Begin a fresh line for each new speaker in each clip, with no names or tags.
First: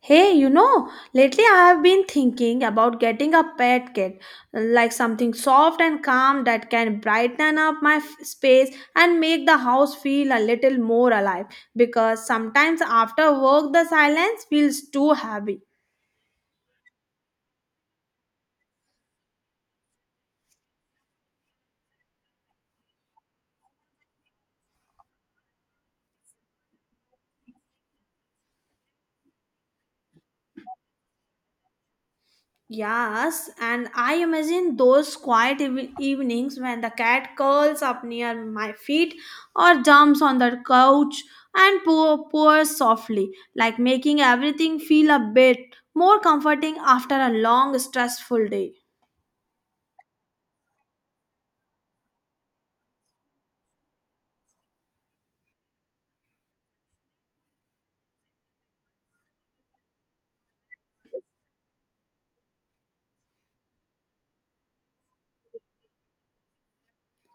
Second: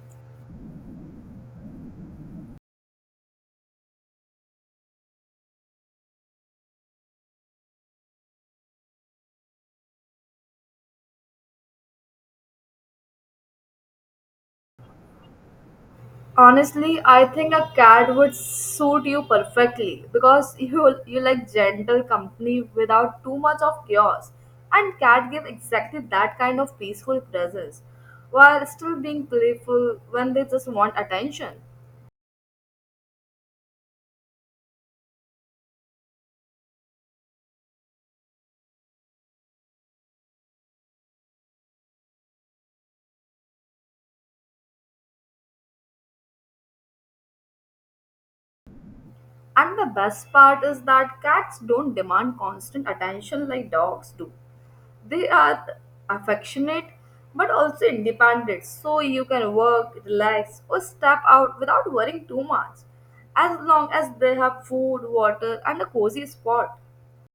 Hey, you know, lately I have been thinking about getting a pet cat, like something soft and calm that can brighten up my space and make the house feel a little more alive because sometimes after work the silence feels too heavy.
Honestly, I think a cat would suit you perfectly because you like gentle company without too much of chaos. And cat give exactly that kind of peaceful presence while still being playful when they just want attention.
Yes, and I imagine those quiet evenings when the cat curls up near my feet or jumps on the couch and purrs softly, like making everything feel a bit more comforting after a long, stressful day.
And the best part is that cats don't demand constant attention like dogs do. They are affectionate but also independent, so you can work, relax, or step out without worrying too much, as long as they have food, water, and a cozy spot.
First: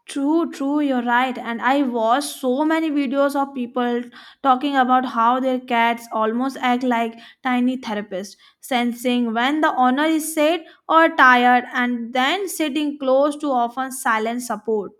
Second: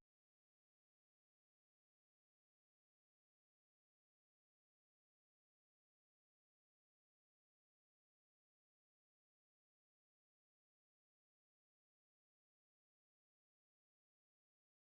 True, true, you're right. And I watched so many videos of people talking about how their cats almost act like tiny therapists, sensing when the owner is sad or tired and then sitting close to often silent support.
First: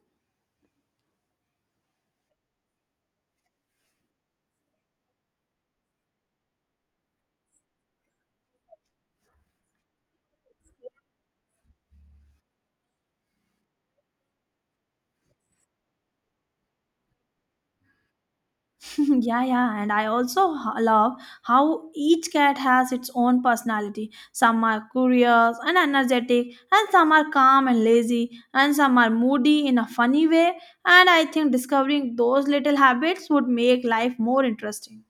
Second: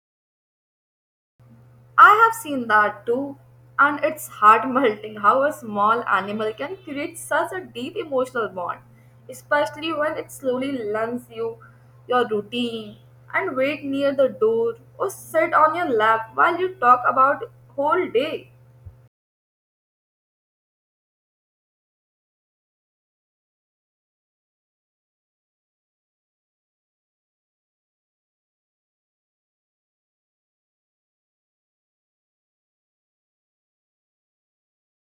I have seen that too, and it's heart melting how a small animal can create such a deep emotional bond, especially when it slowly learns you your routine and wait near the door or sit on your lap while you talk about whole day.
Yeah, yeah, and I also love how each cat has its own personality. Some are curious and energetic, and some are calm and lazy, and some are moody in a funny way. And I think discovering those little habits would make life more interesting.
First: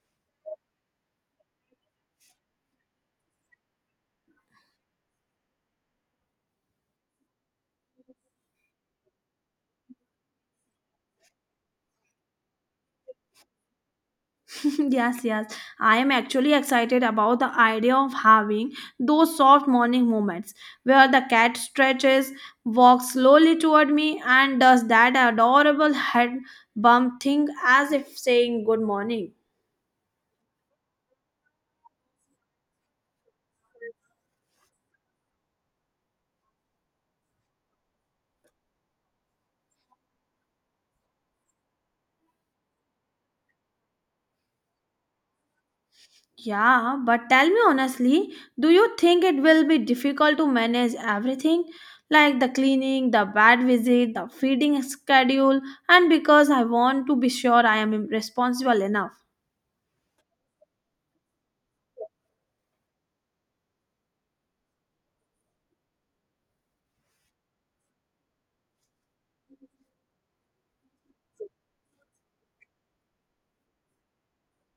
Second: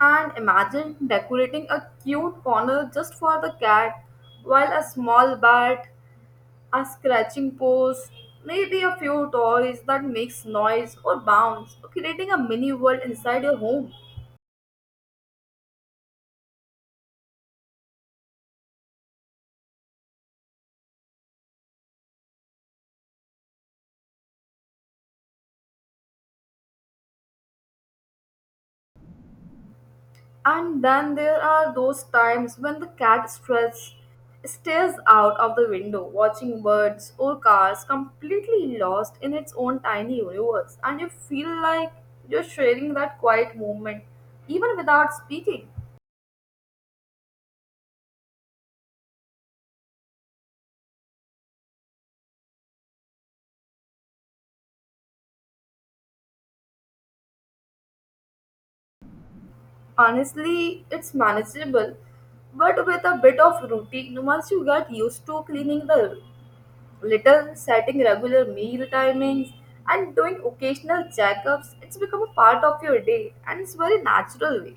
And imagine decorating a cute corner just for the cat, while a small bat, a scratching post, maybe a few toys that makes noise or bounce, creating a mini world inside your home.
Yes, yes. I am actually excited about the idea of having those soft morning moments where the cat stretches, walks slowly toward me, and does that adorable head bump thing as if saying good morning.
And then there are those times when the cat stress stares out of the window, watching birds or cars completely lost in its own tiny universe, and you feel like you're sharing that quiet moment even without speaking.
Yeah, but tell me honestly, do you think it will be difficult to manage everything? Like the cleaning, the vet visit, the feeding schedule, and because I want to be sure I am responsible enough.
Honestly, it's manageable, but with a bit of routine, once you get used to cleaning the litter, setting regular meal timings, and doing occasional checkups, it's become a part of your day and it's very natural way.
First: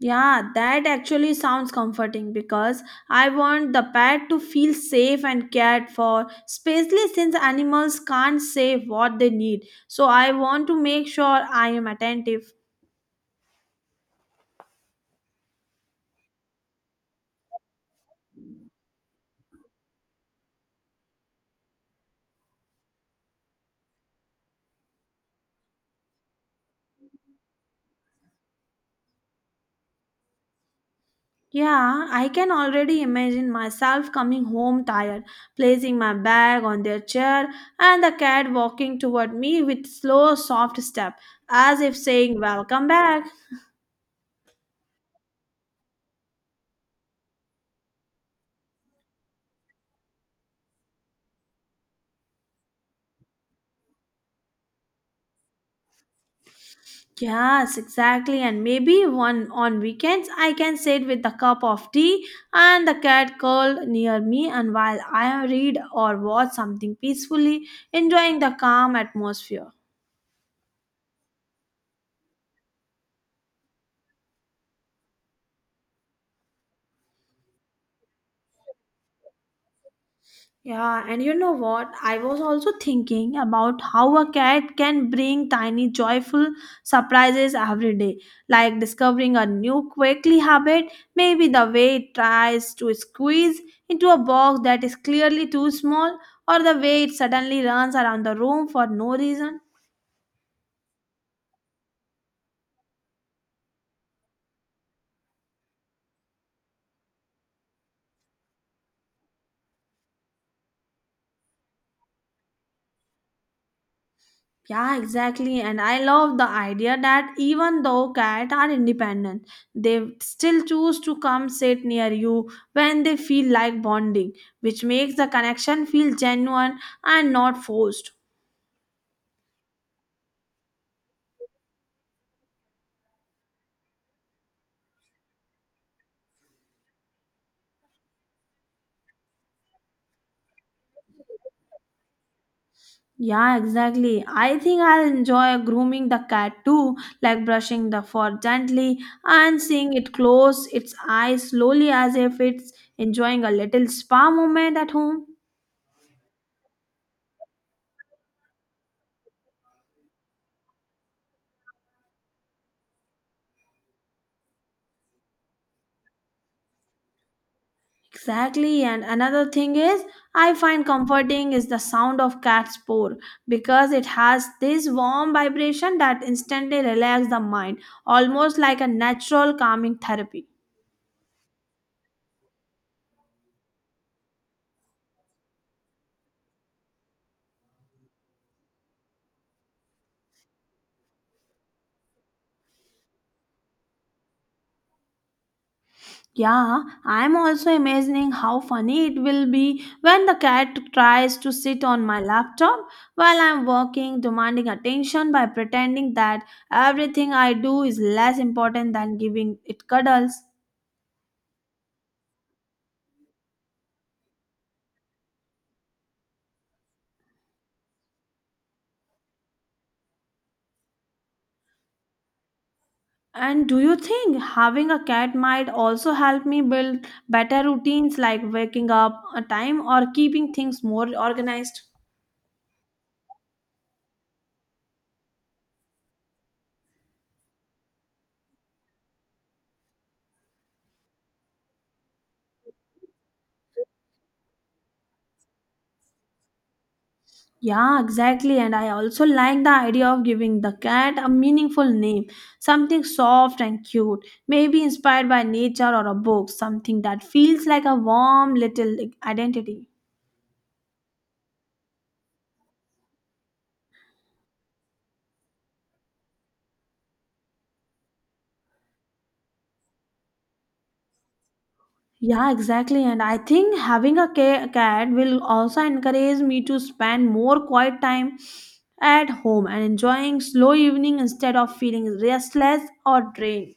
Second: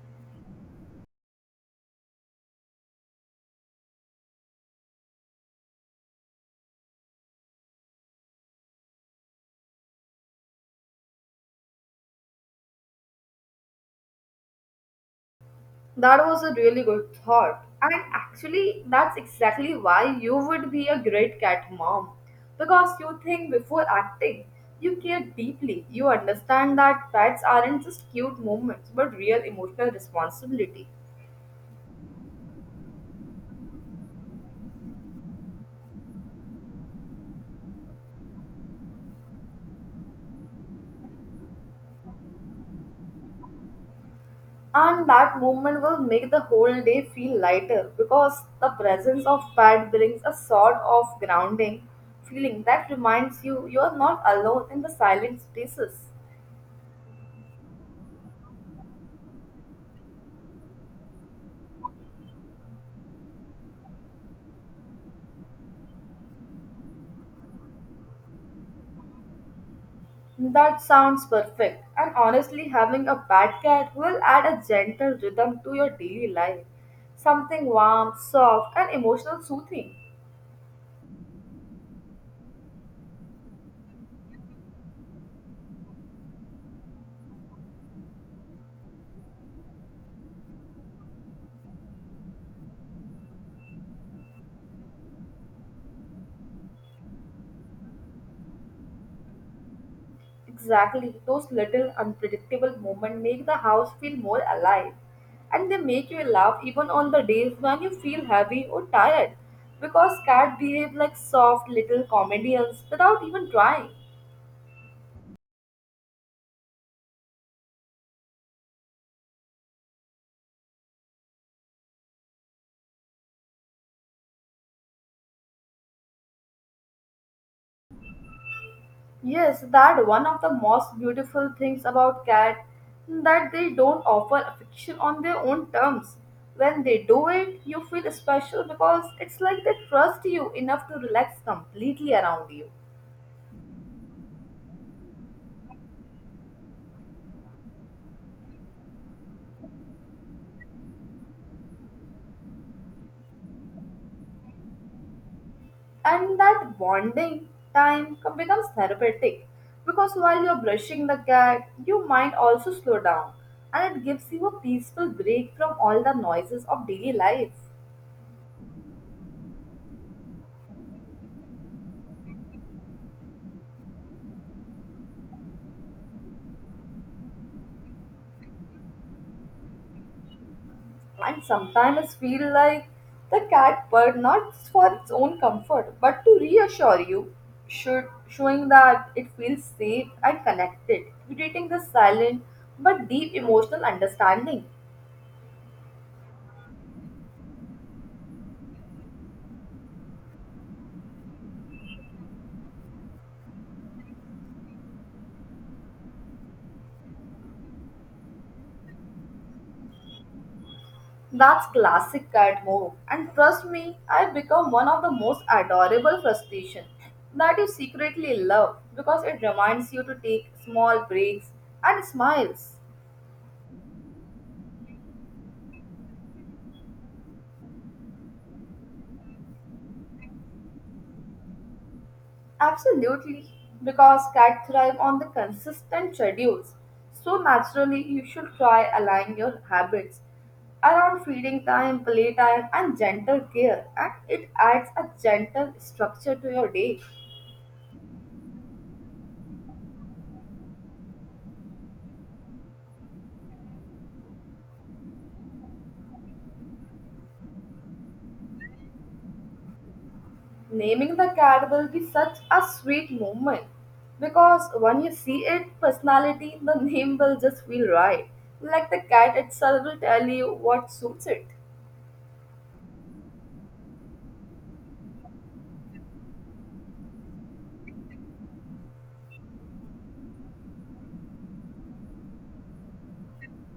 Yeah, that actually sounds comforting because I want the pet to feel safe and cared for, especially since animals can't say what they need. So I want to make sure I am attentive.
That was a really good thought. And actually, that's exactly why you would be a great cat mom. Because you think before acting, you care deeply. You understand that pets aren't just cute moments but real emotional responsibility.
Yeah, I can already imagine myself coming home tired, placing my bag on their chair, and the cat walking toward me with slow, soft step, as if saying, Welcome back.
And that movement will make the whole day feel lighter because the presence of pad brings a sort of grounding feeling that reminds you you are not alone in the silent spaces.
Yes, exactly. And maybe one on weekends I can sit with a cup of tea and the cat curled near me and while I read or watch something peacefully, enjoying the calm atmosphere.
That sounds perfect, and honestly, having a pet cat will add a gentle rhythm to your daily life something warm, soft, and emotional soothing.
Yeah, and you know what? I was also thinking about how a cat can bring tiny joyful surprises every day, like discovering a new quirky habit, maybe the way it tries to squeeze into a box that is clearly too small, or the way it suddenly runs around the room for no reason.
Exactly, those little unpredictable moments make the house feel more alive and they make you laugh even on the days when you feel heavy or tired because cats behave like soft little comedians without even trying.
Yeah, exactly. And I love the idea that even though cats are independent, they still choose to come sit near you when they feel like bonding, which makes the connection feel genuine and not forced.
Yes, that one of the most beautiful things about cat that they don't offer affection on their own terms. When they do it, you feel special because it's like they trust you enough to relax completely around you.
Yeah, exactly. I think I'll enjoy grooming the cat too, like brushing the fur gently and seeing it close its eyes slowly as if it's enjoying a little spa moment at home.
And that bonding time becomes therapeutic because while you're brushing the cat you might also slow down and it gives you a peaceful break from all the noises of daily life.
Exactly, and another thing is, I find comforting is the sound of cat's paw because it has this warm vibration that instantly relaxes the mind, almost like a natural calming therapy.
And sometimes feel like the cat purred not for its own comfort but to reassure you should showing that it feels safe and connected creating this silent but deep emotional understanding.
Yeah, I'm also imagining how funny it will be when the cat tries to sit on my laptop while I'm working, demanding attention by pretending that everything I do is less important than giving it cuddles.
That's classic cat move. And trust me, I've become one of the most adorable frustration that you secretly love because it reminds you to take small breaks and smiles.
And do you think having a cat might also help me build better routines like waking up a time or keeping things more organized?
Absolutely. Because cats thrive on the consistent schedules. So naturally, you should try aligning your habits around feeding time, playtime, and gentle care, and it adds a gentle structure to your day.
Yeah, exactly. And I also like the idea of giving the cat a meaningful name, something soft and cute, maybe inspired by nature or a book, something that feels like a warm little identity.
Naming the cat will be such a sweet moment because when you see it personality, the name will just feel right. Like the cat itself will tell you what suits it.
Yeah, exactly. And I think having a cat will also encourage me to spend more quiet time at home and enjoying slow evening instead of feeling restless or drained.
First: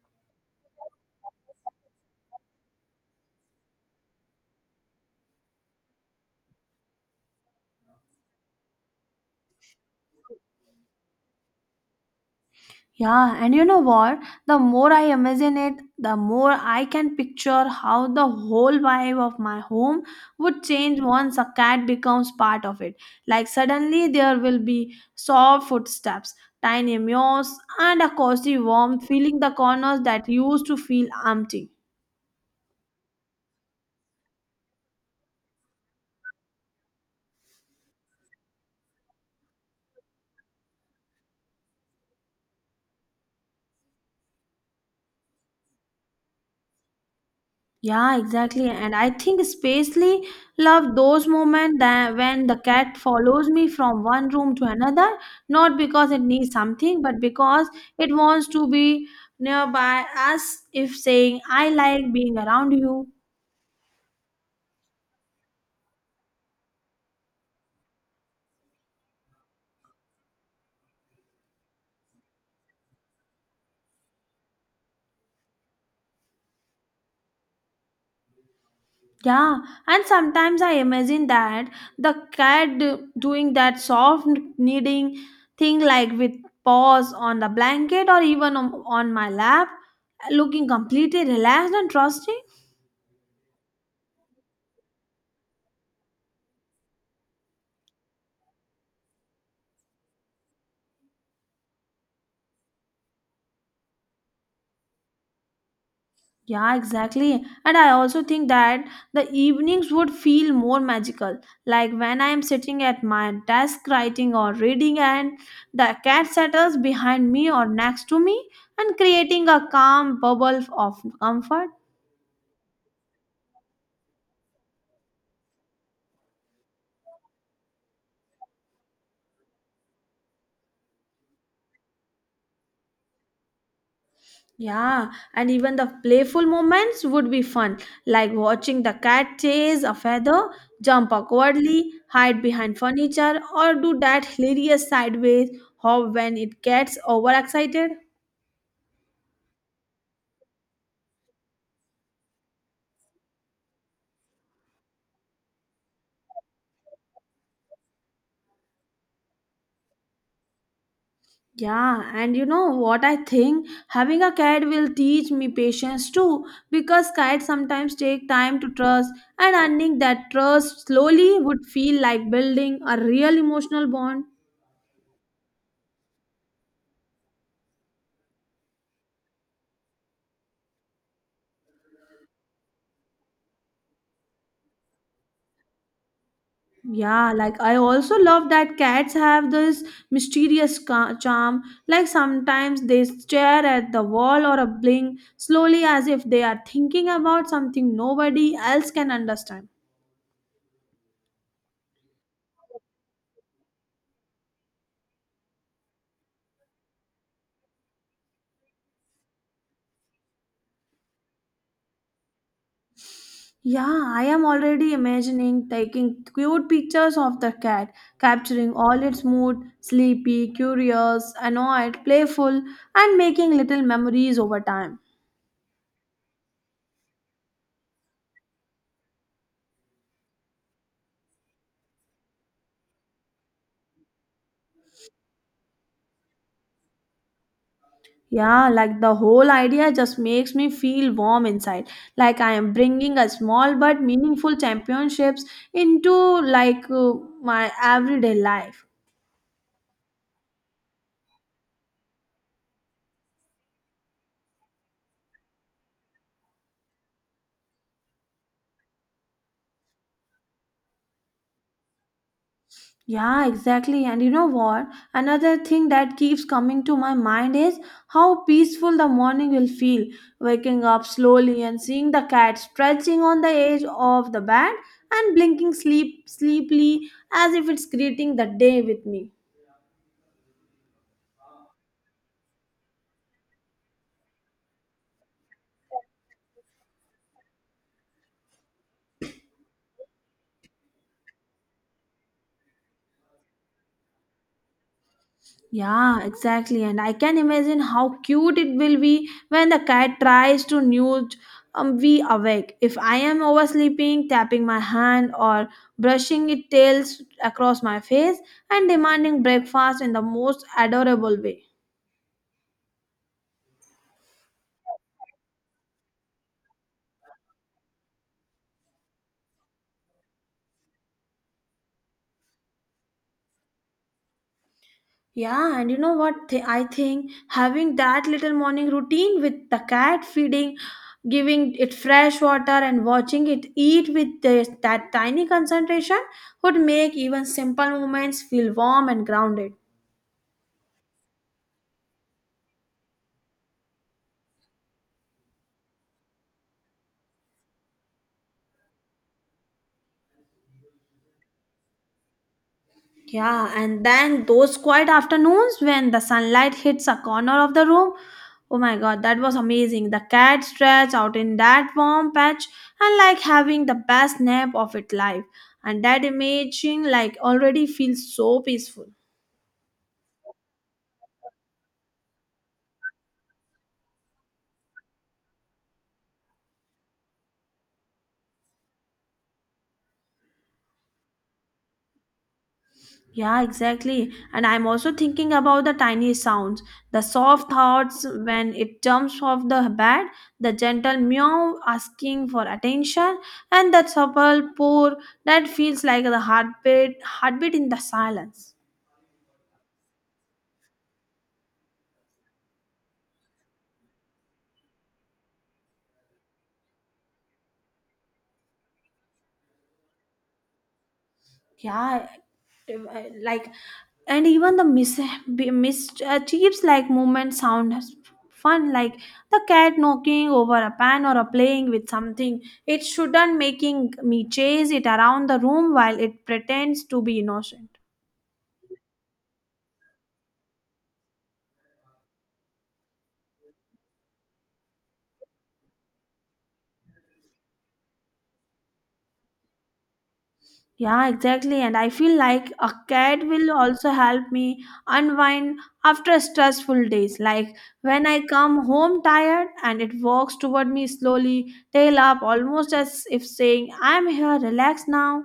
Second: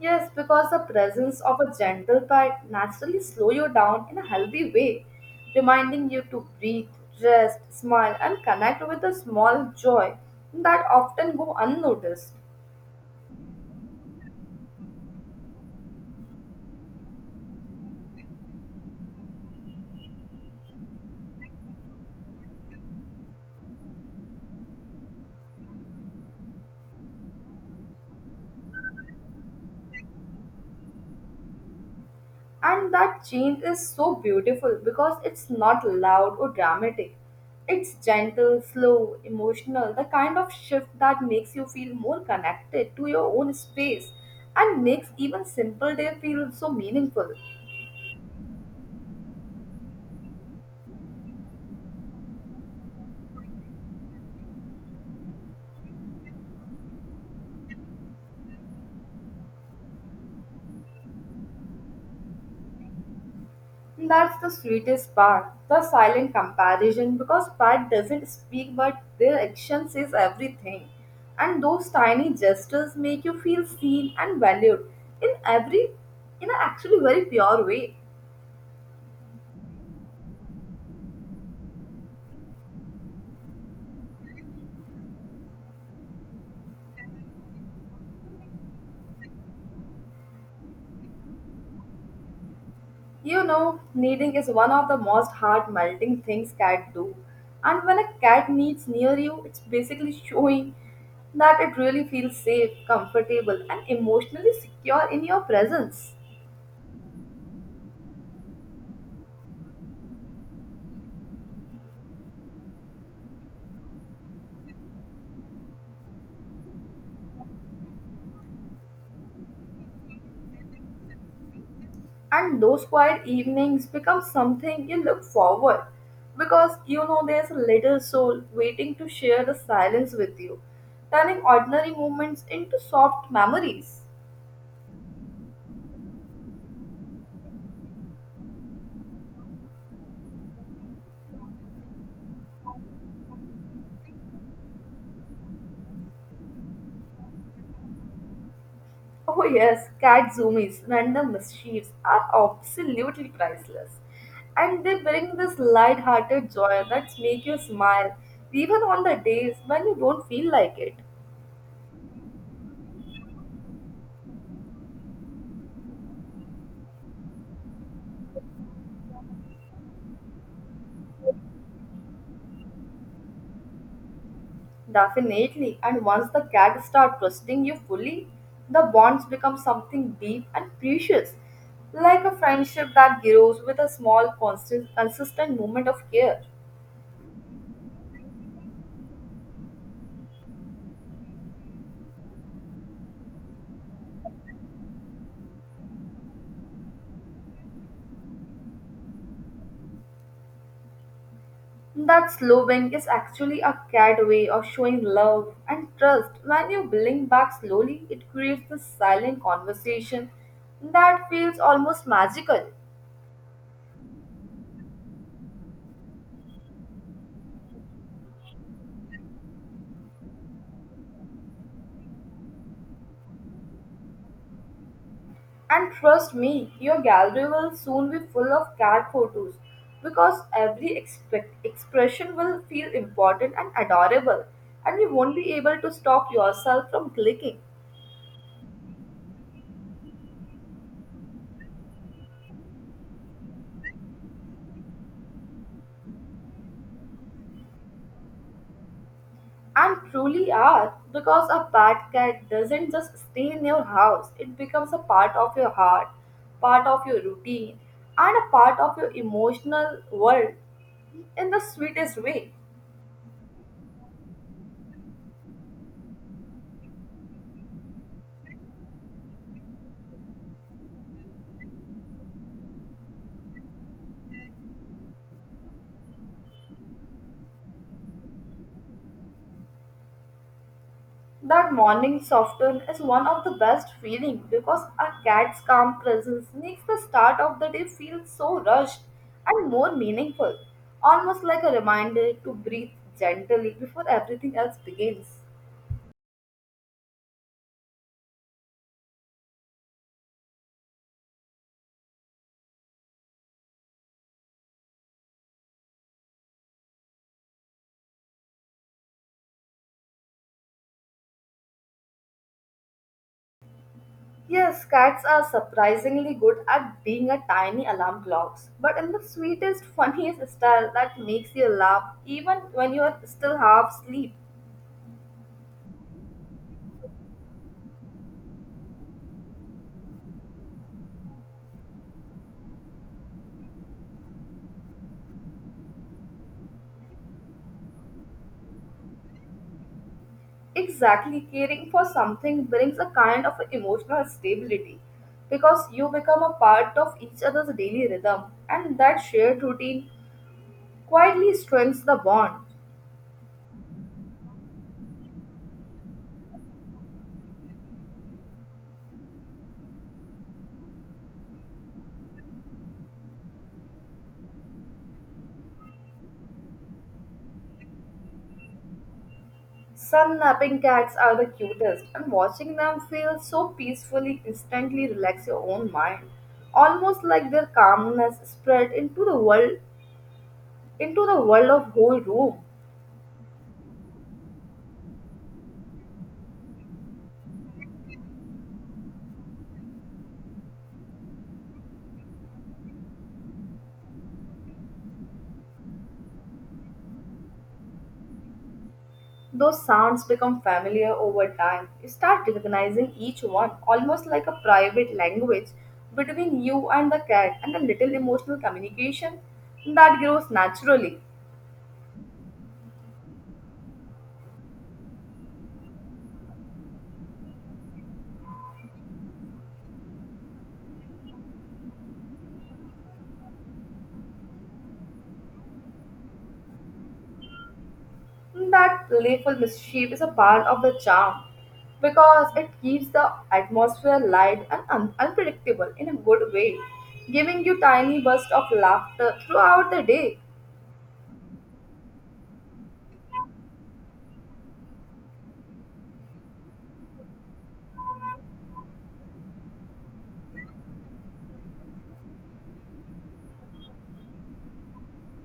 Yes, because the presence of a gentle pet naturally slow you down in a healthy way, reminding you to breathe, rest, smile, and connect with the small joy that often go unnoticed.
Yeah, and you know what? The more I imagine it, the more I can picture how the whole vibe of my home would change once a cat becomes part of it. Like suddenly there will be soft footsteps, tiny meows, and a cozy warmth filling the corners that used to feel empty.
And that change is so beautiful because it's not loud or dramatic. It's gentle, slow, emotional, the kind of shift that makes you feel more connected to your own space and makes even simple day feel so meaningful.
Yeah, exactly. And I think especially love those moments that when the cat follows me from one room to another, not because it needs something, but because it wants to be nearby as if saying, I like being around you.
That's the sweetest part, the silent comparison because pride doesn't speak but their action says everything. And those tiny gestures make you feel seen and valued in every in an actually very pure way.
Yeah, and sometimes I imagine that the cat doing that soft kneading thing like with paws on the blanket or even on my lap, looking completely relaxed and trusting.
You know, kneading is one of the most heart melting things cat do. And when a cat kneads near you, it's basically showing that it really feels safe, comfortable, and emotionally secure in your presence.
Yeah, exactly. And I also think that the evenings would feel more magical, like when I am sitting at my desk writing or reading, and the cat settles behind me or next to me and creating a calm bubble of comfort.
And those quiet evenings become something you look forward because you know there's a little soul waiting to share the silence with you, turning ordinary moments into soft memories.
Yeah, and even the playful moments would be fun, like watching the cat chase a feather, jump awkwardly, hide behind furniture, or do that hilarious sideways hop when it gets overexcited.
Oh yes, cat zoomies, random mischiefs are absolutely priceless. And they bring this light-hearted joy that make you smile even on the days when you don't feel like it.
Yeah, and you know what I think? Having a cat will teach me patience too, because cats sometimes take time to trust, and earning that trust slowly would feel like building a real emotional bond.
Definitely, and once the cat start trusting you fully, the bonds become something deep and precious, like a friendship that grows with a small constant consistent moment of care.
Yeah, like I also love that cats have this mysterious charm. Like sometimes they stare at the wall or a bling slowly as if they are thinking about something nobody else can understand.
That slow wink is actually a cat way of showing love and trust. When you blink back slowly, it creates this silent conversation that feels almost magical.
Yeah, I am already imagining taking cute pictures of the cat, capturing all its mood sleepy, curious, annoyed, playful, and making little memories over time.
And trust me, your gallery will soon be full of cat photos because every expression will feel important and adorable, and you won't be able to stop yourself from clicking.
Yeah, like the whole idea just makes me feel warm inside, like I am bringing a small but meaningful championships into my everyday life.
And truly are, because a pet cat doesn't just stay in your house, it becomes a part of your heart, part of your routine, and a part of your emotional world in the sweetest way.
Yeah, exactly. And you know what? Another thing that keeps coming to my mind is how peaceful the morning will feel. Waking up slowly and seeing the cat stretching on the edge of the bed and blinking sleepily as if it's greeting the day with me.
That morning softness is one of the best feeling because a cat's calm presence makes the start of the day feel so rushed and more meaningful, almost like a reminder to breathe gently before everything else begins.
Yeah, exactly. And I can imagine how cute it will be when the cat tries to nudge we awake. If I am oversleeping, tapping my hand or brushing its tails across my face and demanding breakfast in the most adorable way.
Yes, cats are surprisingly good at being a tiny alarm clocks, but in the sweetest, funniest style that makes you laugh even when you are still half asleep.
Yeah, and you know what? I think having that little morning routine with the cat feeding, giving it fresh water, and watching it eat with this, that tiny concentration would make even simple moments feel warm and grounded.
Exactly, caring for something brings a kind of emotional stability because you become a part of each other's daily rhythm, and that shared routine quietly strengthens the bond.
Yeah, and then those quiet afternoons when the sunlight hits a corner of the room. Oh my god, that was amazing. The cat stretched out in that warm patch and like having the best nap of its life. And that imaging like already feels so peaceful.
Some napping cats are the cutest, and watching them feels so peacefully instantly relax your own mind, almost like their calmness spread into the world of whole room.
Yeah, exactly. And I'm also thinking about the tiny sounds, the soft thoughts when it jumps off the bed, the gentle meow asking for attention, and that supple purr that feels like the heartbeat in the silence.
Those sounds become familiar over time. You start recognizing each one almost like a private language between you and the cat, and a little emotional communication that grows naturally.
Yeah, like and even the mischiefs like movement sound fun like the cat knocking over a pan or a playing with something it shouldn't, making me chase it around the room while it pretends to be innocent.
That playful mischief is a part of the charm because it keeps the atmosphere light and unpredictable in a good way, giving you tiny bursts of laughter throughout the day.
Yeah, exactly. And I feel like a cat will also help me unwind after stressful days. Like when I come home tired and it walks toward me slowly, tail up, almost as if saying, I'm here, relax now.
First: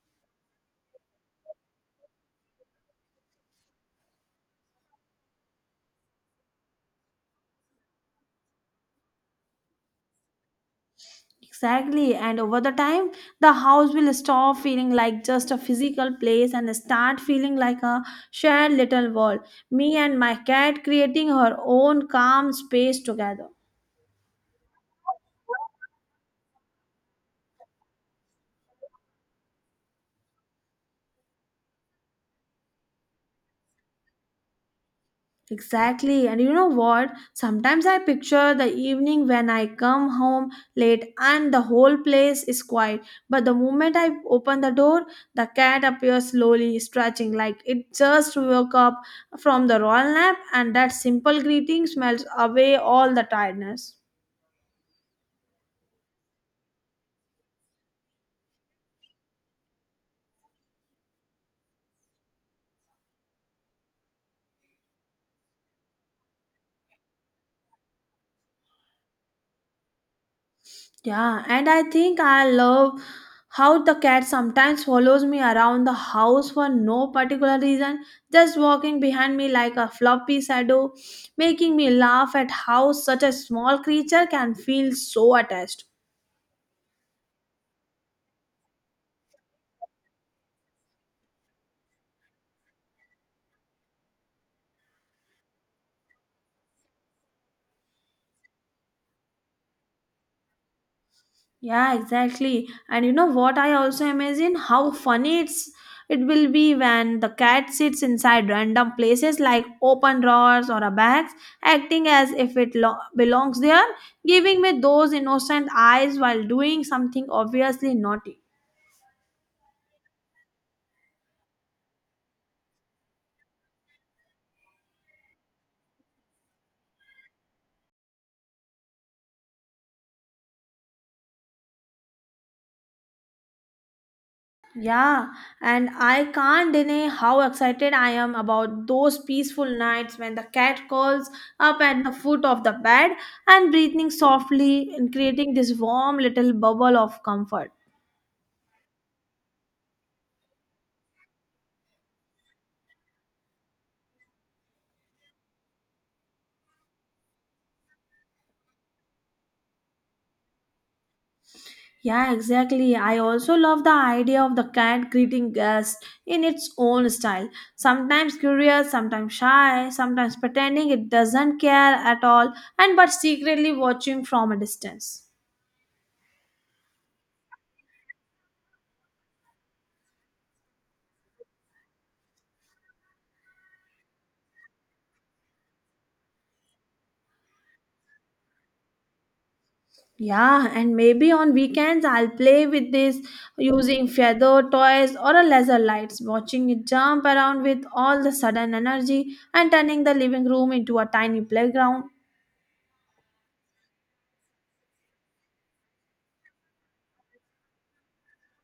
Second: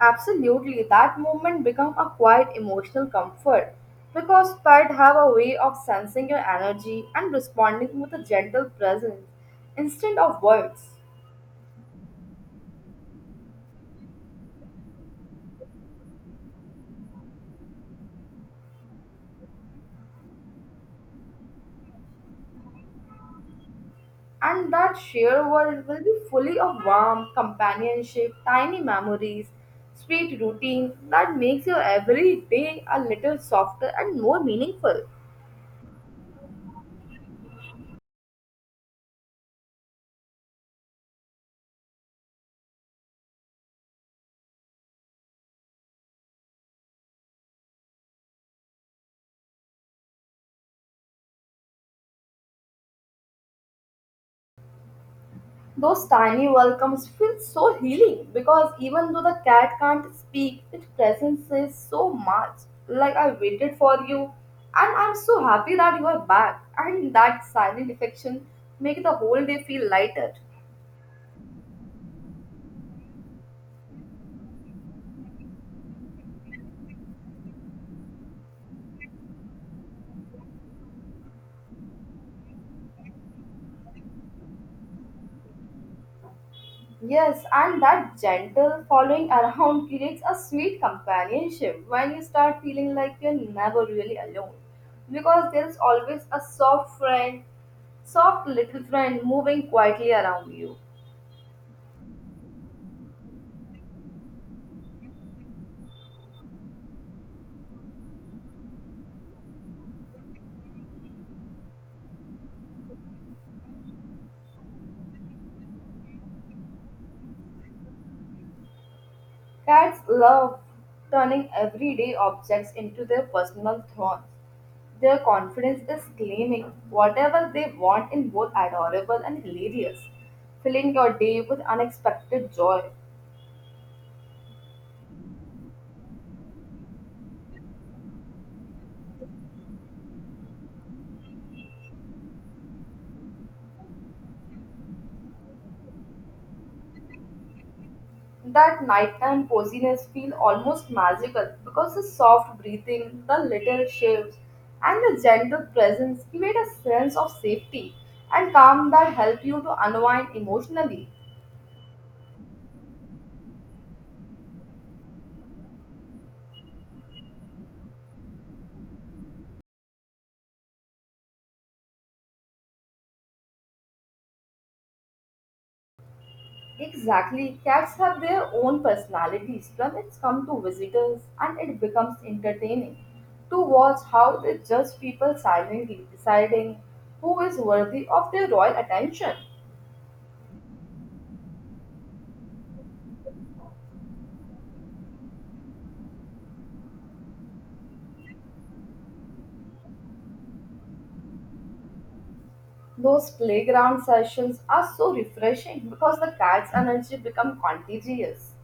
Absolutely, that moment becomes a quiet emotional comfort because pets have a way of sensing your energy and responding with a gentle presence instead of words.
Exactly. And over the time, the house will stop feeling like just a physical place and start feeling like a shared little world. Me and my cat creating her own calm space together.
And that shared world will be fully of warmth, companionship, tiny memories, sweet routines that makes your every day a little softer and more meaningful.
Exactly. And you know what? Sometimes I picture the evening when I come home late and the whole place is quiet. But the moment I open the door, the cat appears slowly, stretching like it just woke up from the royal nap, and that simple greeting smells away all the tiredness.
Those tiny welcomes feel so healing because even though the cat can't speak, its presence says so much. Like I waited for you, and I'm so happy that you are back. And that silent affection make the whole day feel lighter.
Yeah, and I think I love how the cat sometimes follows me around the house for no particular reason, just walking behind me like a floppy shadow, making me laugh at how such a small creature can feel so attached.
Yes, and that gentle following around creates a sweet companionship when you start feeling like you're never really alone. Because there's always a soft friend, soft little friend moving quietly around you.
Yeah, exactly. And you know what? I also imagine how funny it will be when the cat sits inside random places like open drawers or a bags, acting as if it belongs there, giving me those innocent eyes while doing something obviously naughty.
Cats love turning everyday objects into their personal thrones. Their confidence is claiming whatever they want in both adorable and hilarious, filling your day with unexpected joy.
Yeah, and I can't deny how excited I am about those peaceful nights when the cat curls up at the foot of the bed and breathing softly and creating this warm little bubble of comfort.
That nighttime coziness feel almost magical because the soft breathing, the little shifts, and the gentle presence create a sense of safety and calm that help you to unwind emotionally.
Yeah, exactly. I also love the idea of the cat greeting guests in its own style. Sometimes curious, sometimes shy, sometimes pretending it doesn't care at all, and but secretly watching from a distance.
Exactly, cats have their own personalities when it's come to visitors, and it becomes entertaining to watch how they judge people silently, deciding who is worthy of their royal attention.
Yeah, and maybe on weekends I'll play with this using feather toys or a laser lights, watching it jump around with all the sudden energy and turning the living room into a tiny playground.
Those playground sessions are so refreshing because the cat's energy becomes contagious.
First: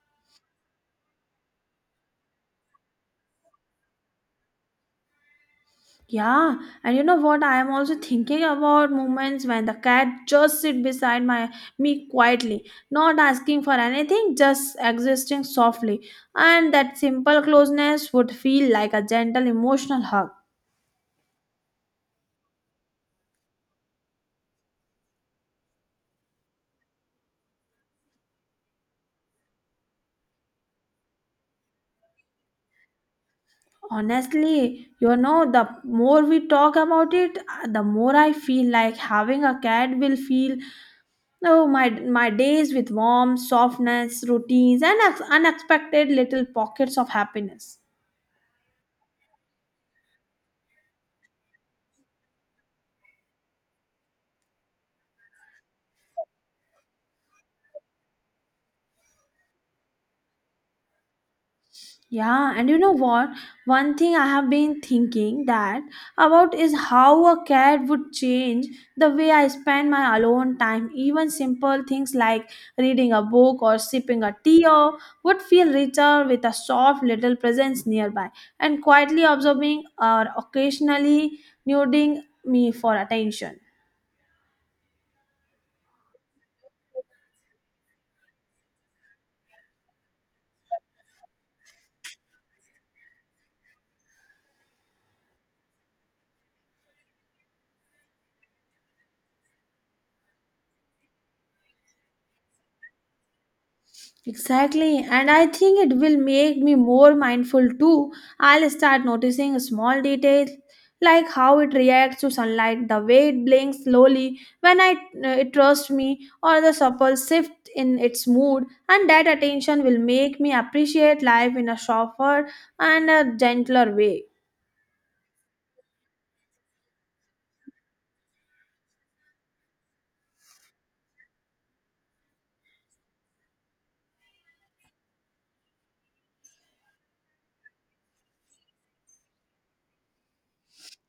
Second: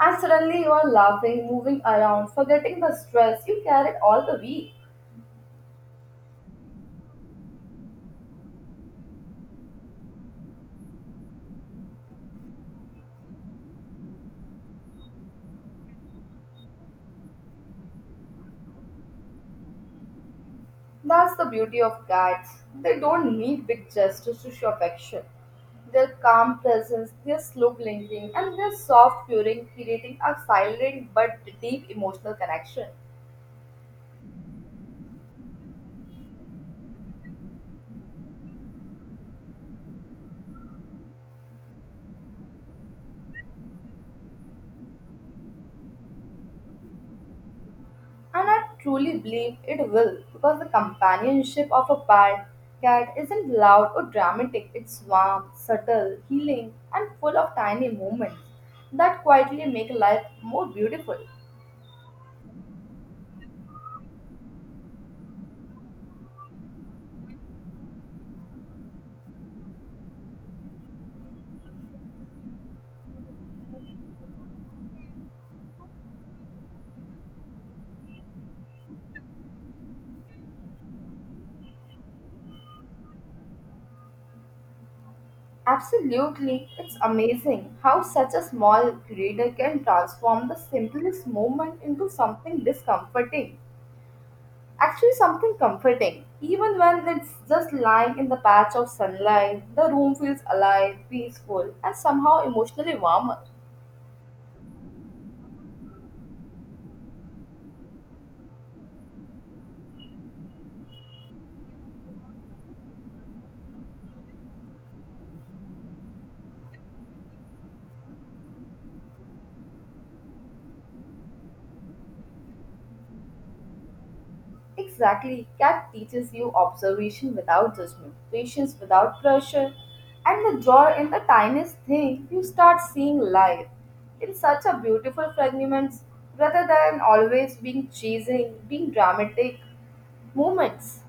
And suddenly you are laughing, moving around, forgetting the stress you carried all the week.
Yeah, and you know what? I am also thinking about moments when the cat just sit beside my me quietly, not asking for anything, just existing softly, and that simple closeness would feel like a gentle emotional hug.
That's the beauty of cats. They don't need big gestures to show affection. Their calm presence, their slow blinking, and their soft purring creating a silent but deep emotional connection.
Honestly, the more we talk about it, the more I feel like having a cat will feel no my days with warmth, softness, routines, and unexpected little pockets of happiness.
And I truly believe it will because the companionship of a pet cat isn't loud or dramatic, it's warm, subtle, healing, and full of tiny moments that quietly make life more beautiful.
Yeah, and you know what? One thing I have been thinking that about is how a cat would change the way I spend my alone time. Even simple things like reading a book or sipping a tea or would feel richer with a soft little presence nearby and quietly observing or occasionally nudging me for attention.
Absolutely, it's amazing how such a small creator can transform the simplest moment into something discomforting. Actually, something comforting. Even when it's just lying in the patch of sunlight, the room feels alive, peaceful, and somehow emotionally warmer.
Exactly, and I think it will make me more mindful too. I'll start noticing small details like how it reacts to sunlight, the way it blinks slowly when I, it trusts me, or the supple shift in its mood. And that attention will make me appreciate life in a softer and a gentler way.
Exactly, cat teaches you observation without judgment, patience without pressure, and the joy in the tiniest thing you start seeing life in such a beautiful fragments rather than always being chasing, being dramatic moments.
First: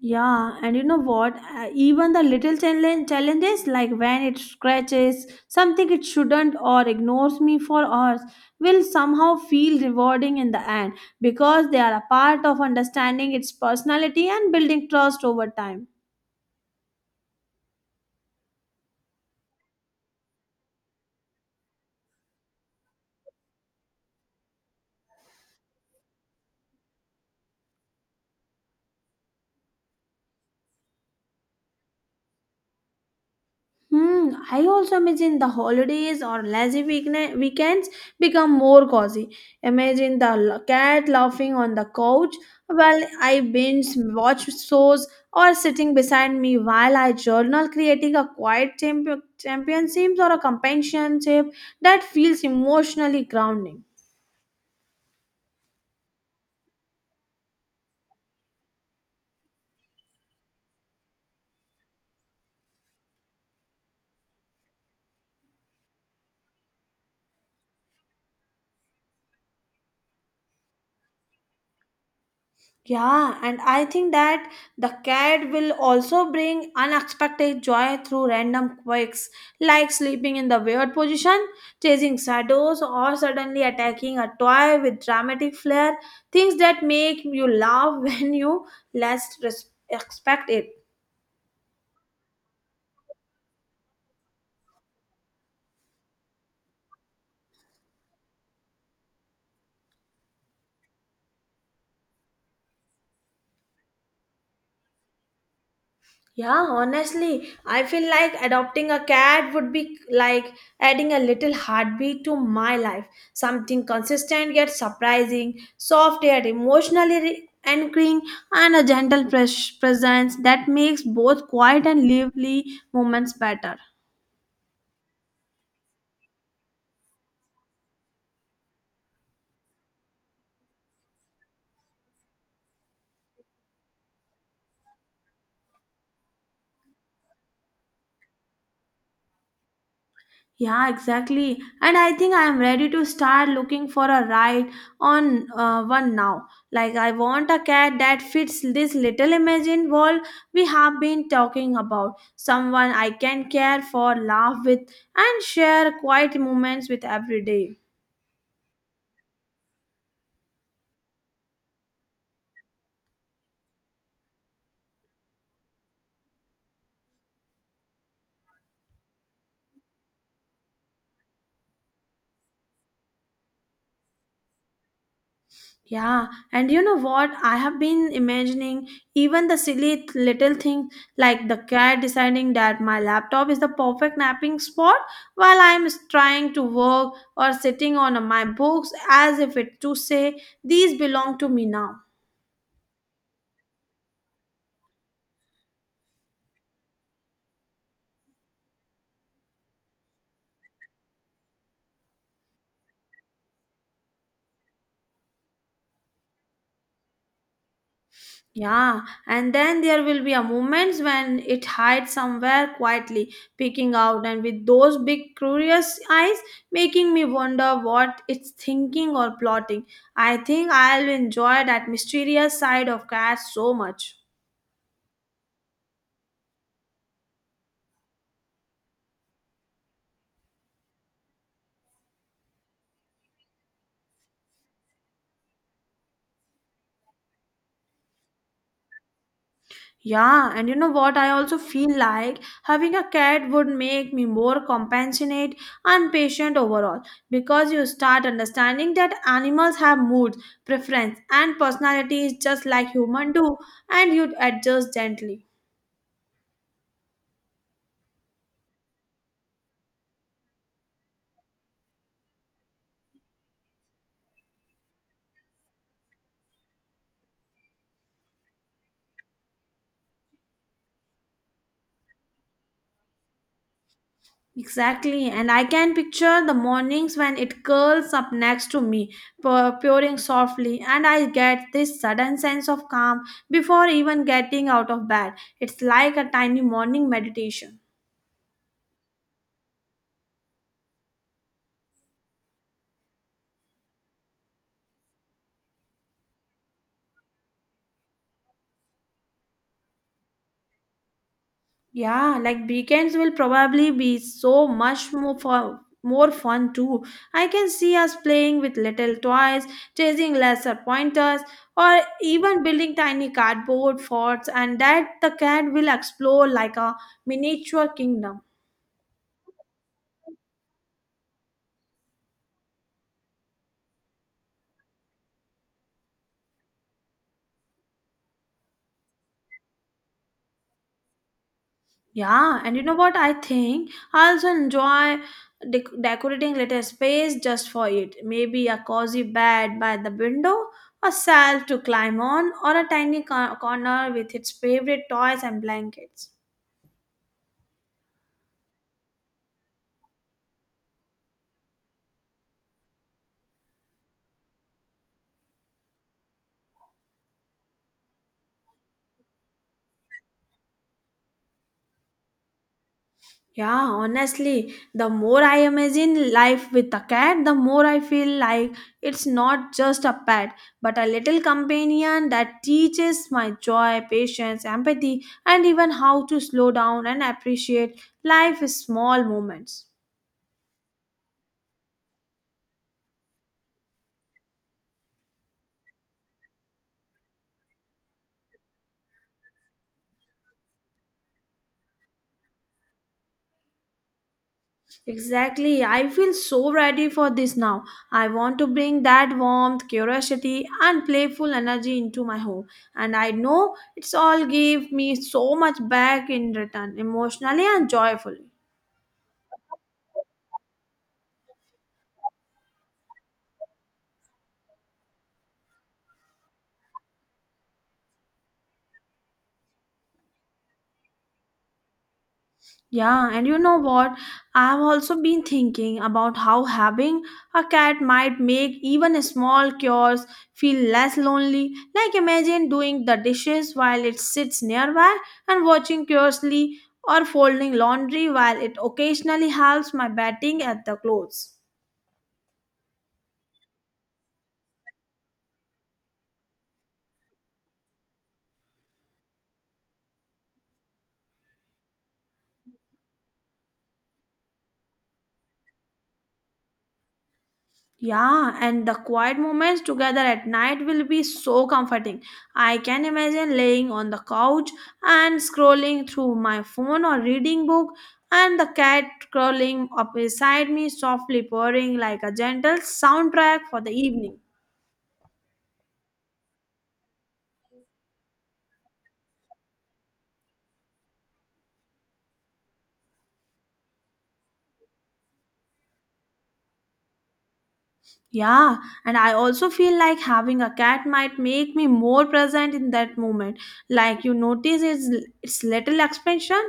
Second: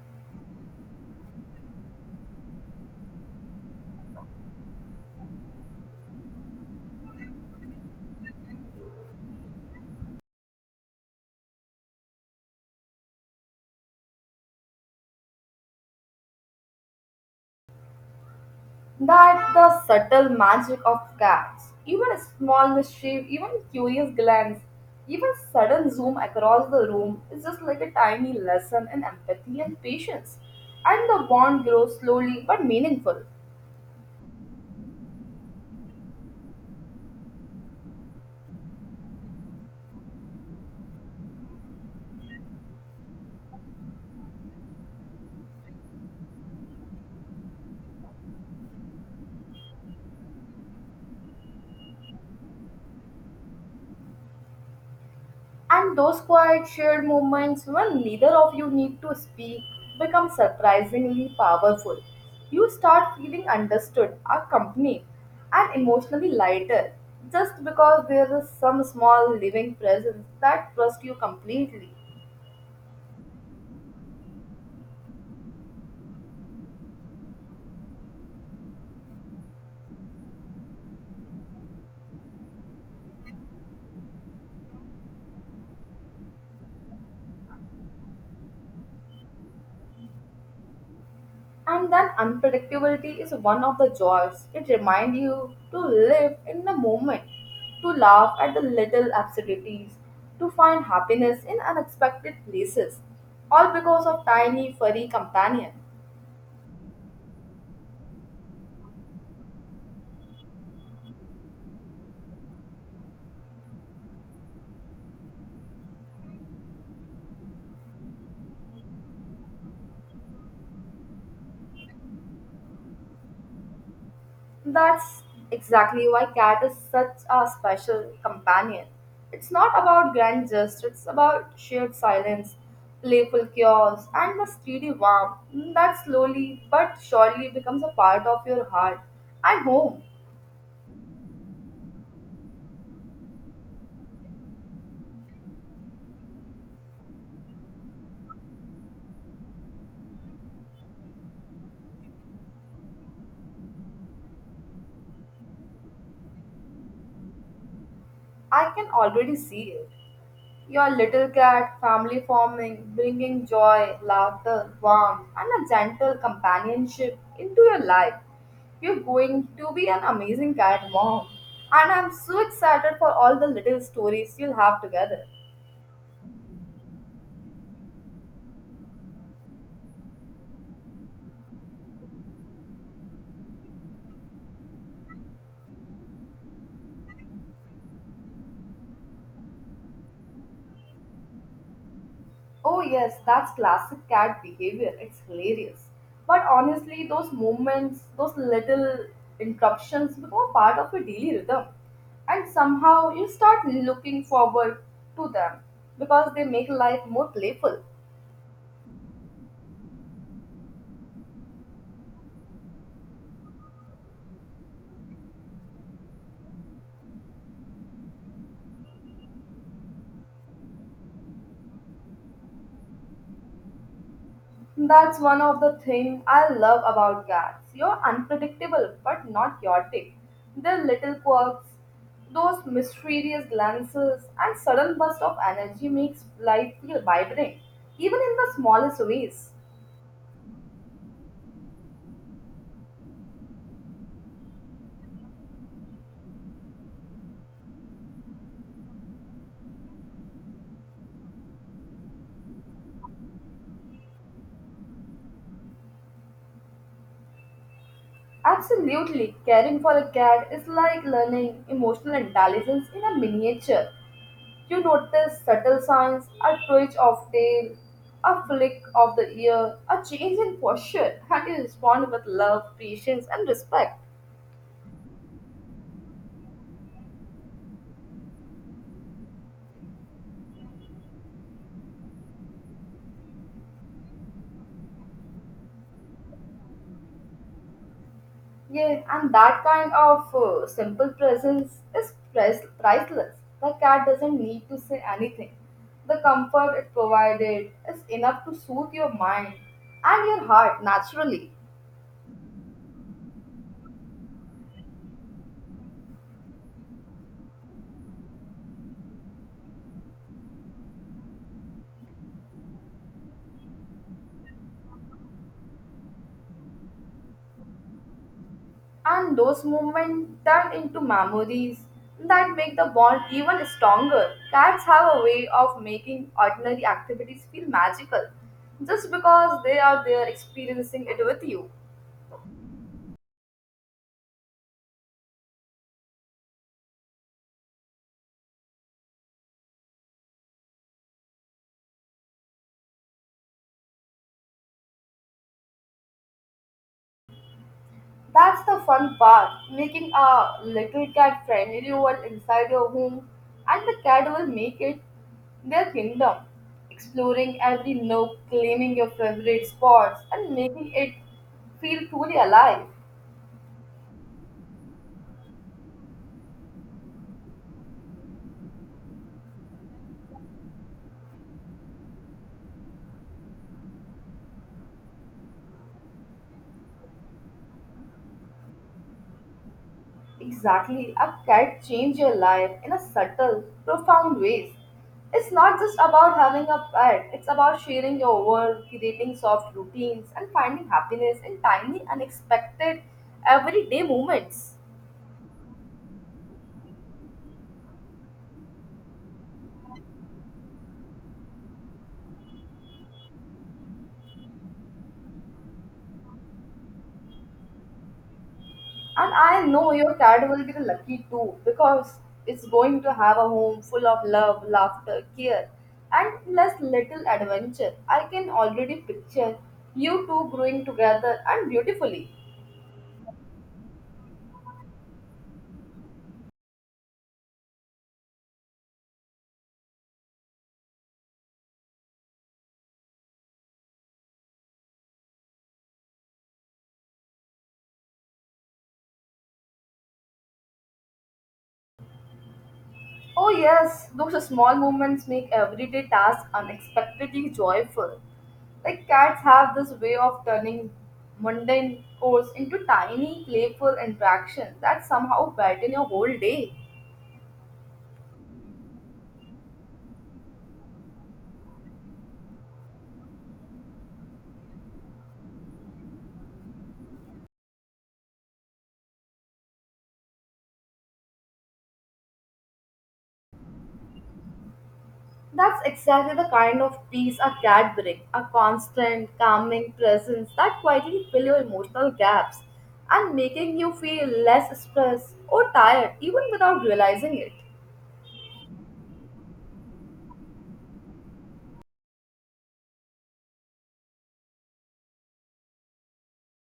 Yeah, and you know what? Even the little challenges, like when it scratches something it shouldn't or ignores me for hours, will somehow feel rewarding in the end because they are a part of understanding its personality and building trust over time.
That the subtle magic of cats, even a small mischief, even a curious glance, even sudden zoom across the room is just like a tiny lesson in empathy and patience. And the bond grows slowly but meaningful.
Hmm, I also imagine the holidays or lazy weekends become more cozy. Imagine the cat laughing on the couch while I binge watch shows or sitting beside me while I journal, creating a quiet championship or a companionship that feels emotionally grounding.
And those quiet shared moments when neither of you need to speak become surprisingly powerful. You start feeling understood, accompanied, and emotionally lighter just because there is some small living presence that trusts you completely.
Yeah, and I think that the cat will also bring unexpected joy through random quirks, like sleeping in the weird position, chasing shadows, or suddenly attacking a toy with dramatic flair. Things that make you laugh when you least expect it.
And that unpredictability is one of the joys. It reminds you to live in the moment, to laugh at the little absurdities, to find happiness in unexpected places, all because of tiny furry companion.
Yeah, honestly, I feel like adopting a cat would be like adding a little heartbeat to my life. Something consistent yet surprising, soft yet emotionally anchoring, and a gentle presence that makes both quiet and lively moments better.
That's exactly why cat is such a special companion. It's not about grand gestures, it's about shared silence, playful chaos, and the steady warmth that slowly but surely becomes a part of your heart and home.
Yeah, exactly. And I think I am ready to start looking for a ride on one now. Like, I want a cat that fits this little imagined world we have been talking about. Someone I can care for, laugh with, and share quiet moments with every day.
I can already see it. Your little cat, family forming, bringing joy, laughter, warmth, and a gentle companionship into your life. You're going to be an amazing cat mom. And I'm so excited for all the little stories you'll have together.
Yeah, and you know what? I have been imagining even the silly little thing like the cat deciding that my laptop is the perfect napping spot while I'm trying to work or sitting on my books as if it to say these belong to me now.
Oh, yes, that's classic cat behavior. It's hilarious. But honestly, those moments, those little interruptions become part of your daily rhythm. And somehow you start looking forward to them because they make life more playful.
Yeah, and then there will be a moments when it hides somewhere quietly, peeking out, and with those big curious eyes, making me wonder what it's thinking or plotting. I think I'll enjoy that mysterious side of cats so much.
That's one of the things I love about cats. You're unpredictable but not chaotic. Their little quirks, those mysterious glances, and sudden bursts of energy makes life feel vibrant, even in the smallest ways.
Yeah, and you know what? I also feel like having a cat would make me more compassionate and patient overall because you start understanding that animals have moods, preference, and personalities just like humans do, and you'd adjust gently.
Absolutely, caring for a cat is like learning emotional intelligence in a miniature. You notice subtle signs, a twitch of tail, a flick of the ear, a change in posture, and you respond with love, patience, and respect.
Exactly, and I can picture the mornings when it curls up next to me, purring softly, and I get this sudden sense of calm before even getting out of bed. It's like a tiny morning meditation.
Yeah, and that kind of simple presence is priceless. The cat doesn't need to say anything. The comfort it provided is enough to soothe your mind and your heart naturally.
Yeah, like weekends will probably be so much more fun too. I can see us playing with little toys, chasing lesser pointers, or even building tiny cardboard forts, and that the cat will explore like a miniature kingdom.
And those moments turn into memories that make the bond even stronger. Cats have a way of making ordinary activities feel magical just because they are there experiencing it with you.
Yeah, and you know what? I think I also enjoy decorating little space just for it. Maybe a cozy bed by the window, a shelf to climb on, or a tiny corner with its favorite toys and blankets.
That's the fun part, making a little cat friendly world inside your home, and the cat will make it their kingdom, exploring every nook, claiming your favorite spots, and making it feel truly alive.
Yeah, honestly, the more I imagine life with a cat, the more I feel like it's not just a pet, but a little companion that teaches my joy, patience, empathy, and even how to slow down and appreciate life's small moments.
Exactly. A cat changed your life in a subtle, profound ways. It's not just about having a pet, it's about sharing your world, creating soft routines, and finding happiness in tiny, unexpected, everyday moments.
Exactly. I feel so ready for this now. I want to bring that warmth, curiosity, and playful energy into my home. And I know it's all give me so much back in return, emotionally and joyfully.
And I know your cat will be the lucky too because it's going to have a home full of love, laughter, care, and less little adventure. I can already picture you two growing together and beautifully.
Yeah, and you know what? I've also been thinking about how having a cat might make even small chores feel less lonely. Like imagine doing the dishes while it sits nearby and watching curiously or folding laundry while it occasionally helps my batting at the clothes.
Oh, yes, those small moments make everyday tasks unexpectedly joyful. Like cats have this way of turning mundane chores into tiny, playful interactions that somehow brighten your whole day.
Yeah, and the quiet moments together at night will be so comforting. I can imagine laying on the couch and scrolling through my phone or reading book and the cat crawling up beside me softly purring like a gentle soundtrack for the evening.
That's exactly the kind of peace a cat brings a constant, calming presence that quietly fill your emotional gaps and making you feel less stressed or tired even without realizing it.
Yeah, and I also feel like having a cat might make me more present in that moment. Like you notice its little expansion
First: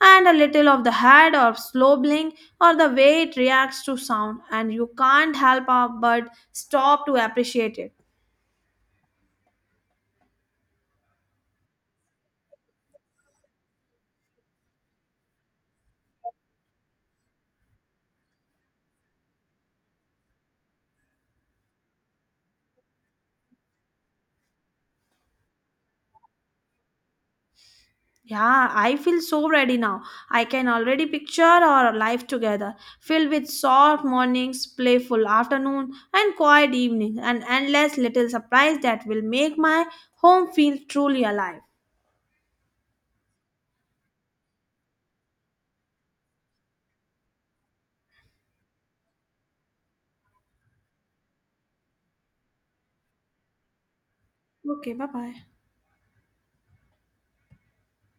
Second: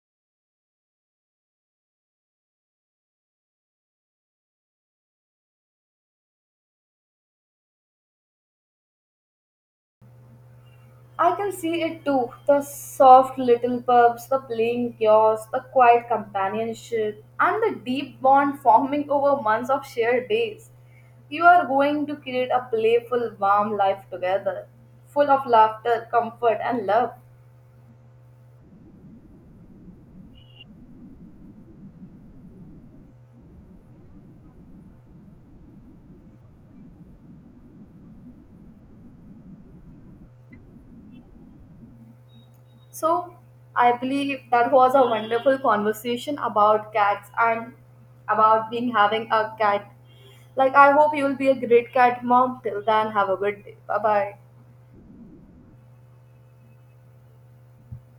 and a little of the head or slow blink or the way it reacts to sound, and you can't help up but stop to appreciate it.
I can see it too. The soft little pubs, the playing chaos, the quiet companionship, and the deep bond forming over months of shared days. You are going to create a playful, warm life together, full of laughter, comfort, and love.
Yeah, I feel so ready now. I can already picture our life together, filled with soft mornings, playful afternoon, and quiet evening, and endless little surprise that will make my home feel truly alive.
So, I believe that was a wonderful conversation about cats and about being having a cat. Like, I hope you will be a great cat mom. Till then, have a good day. Bye bye.
Okay, bye bye.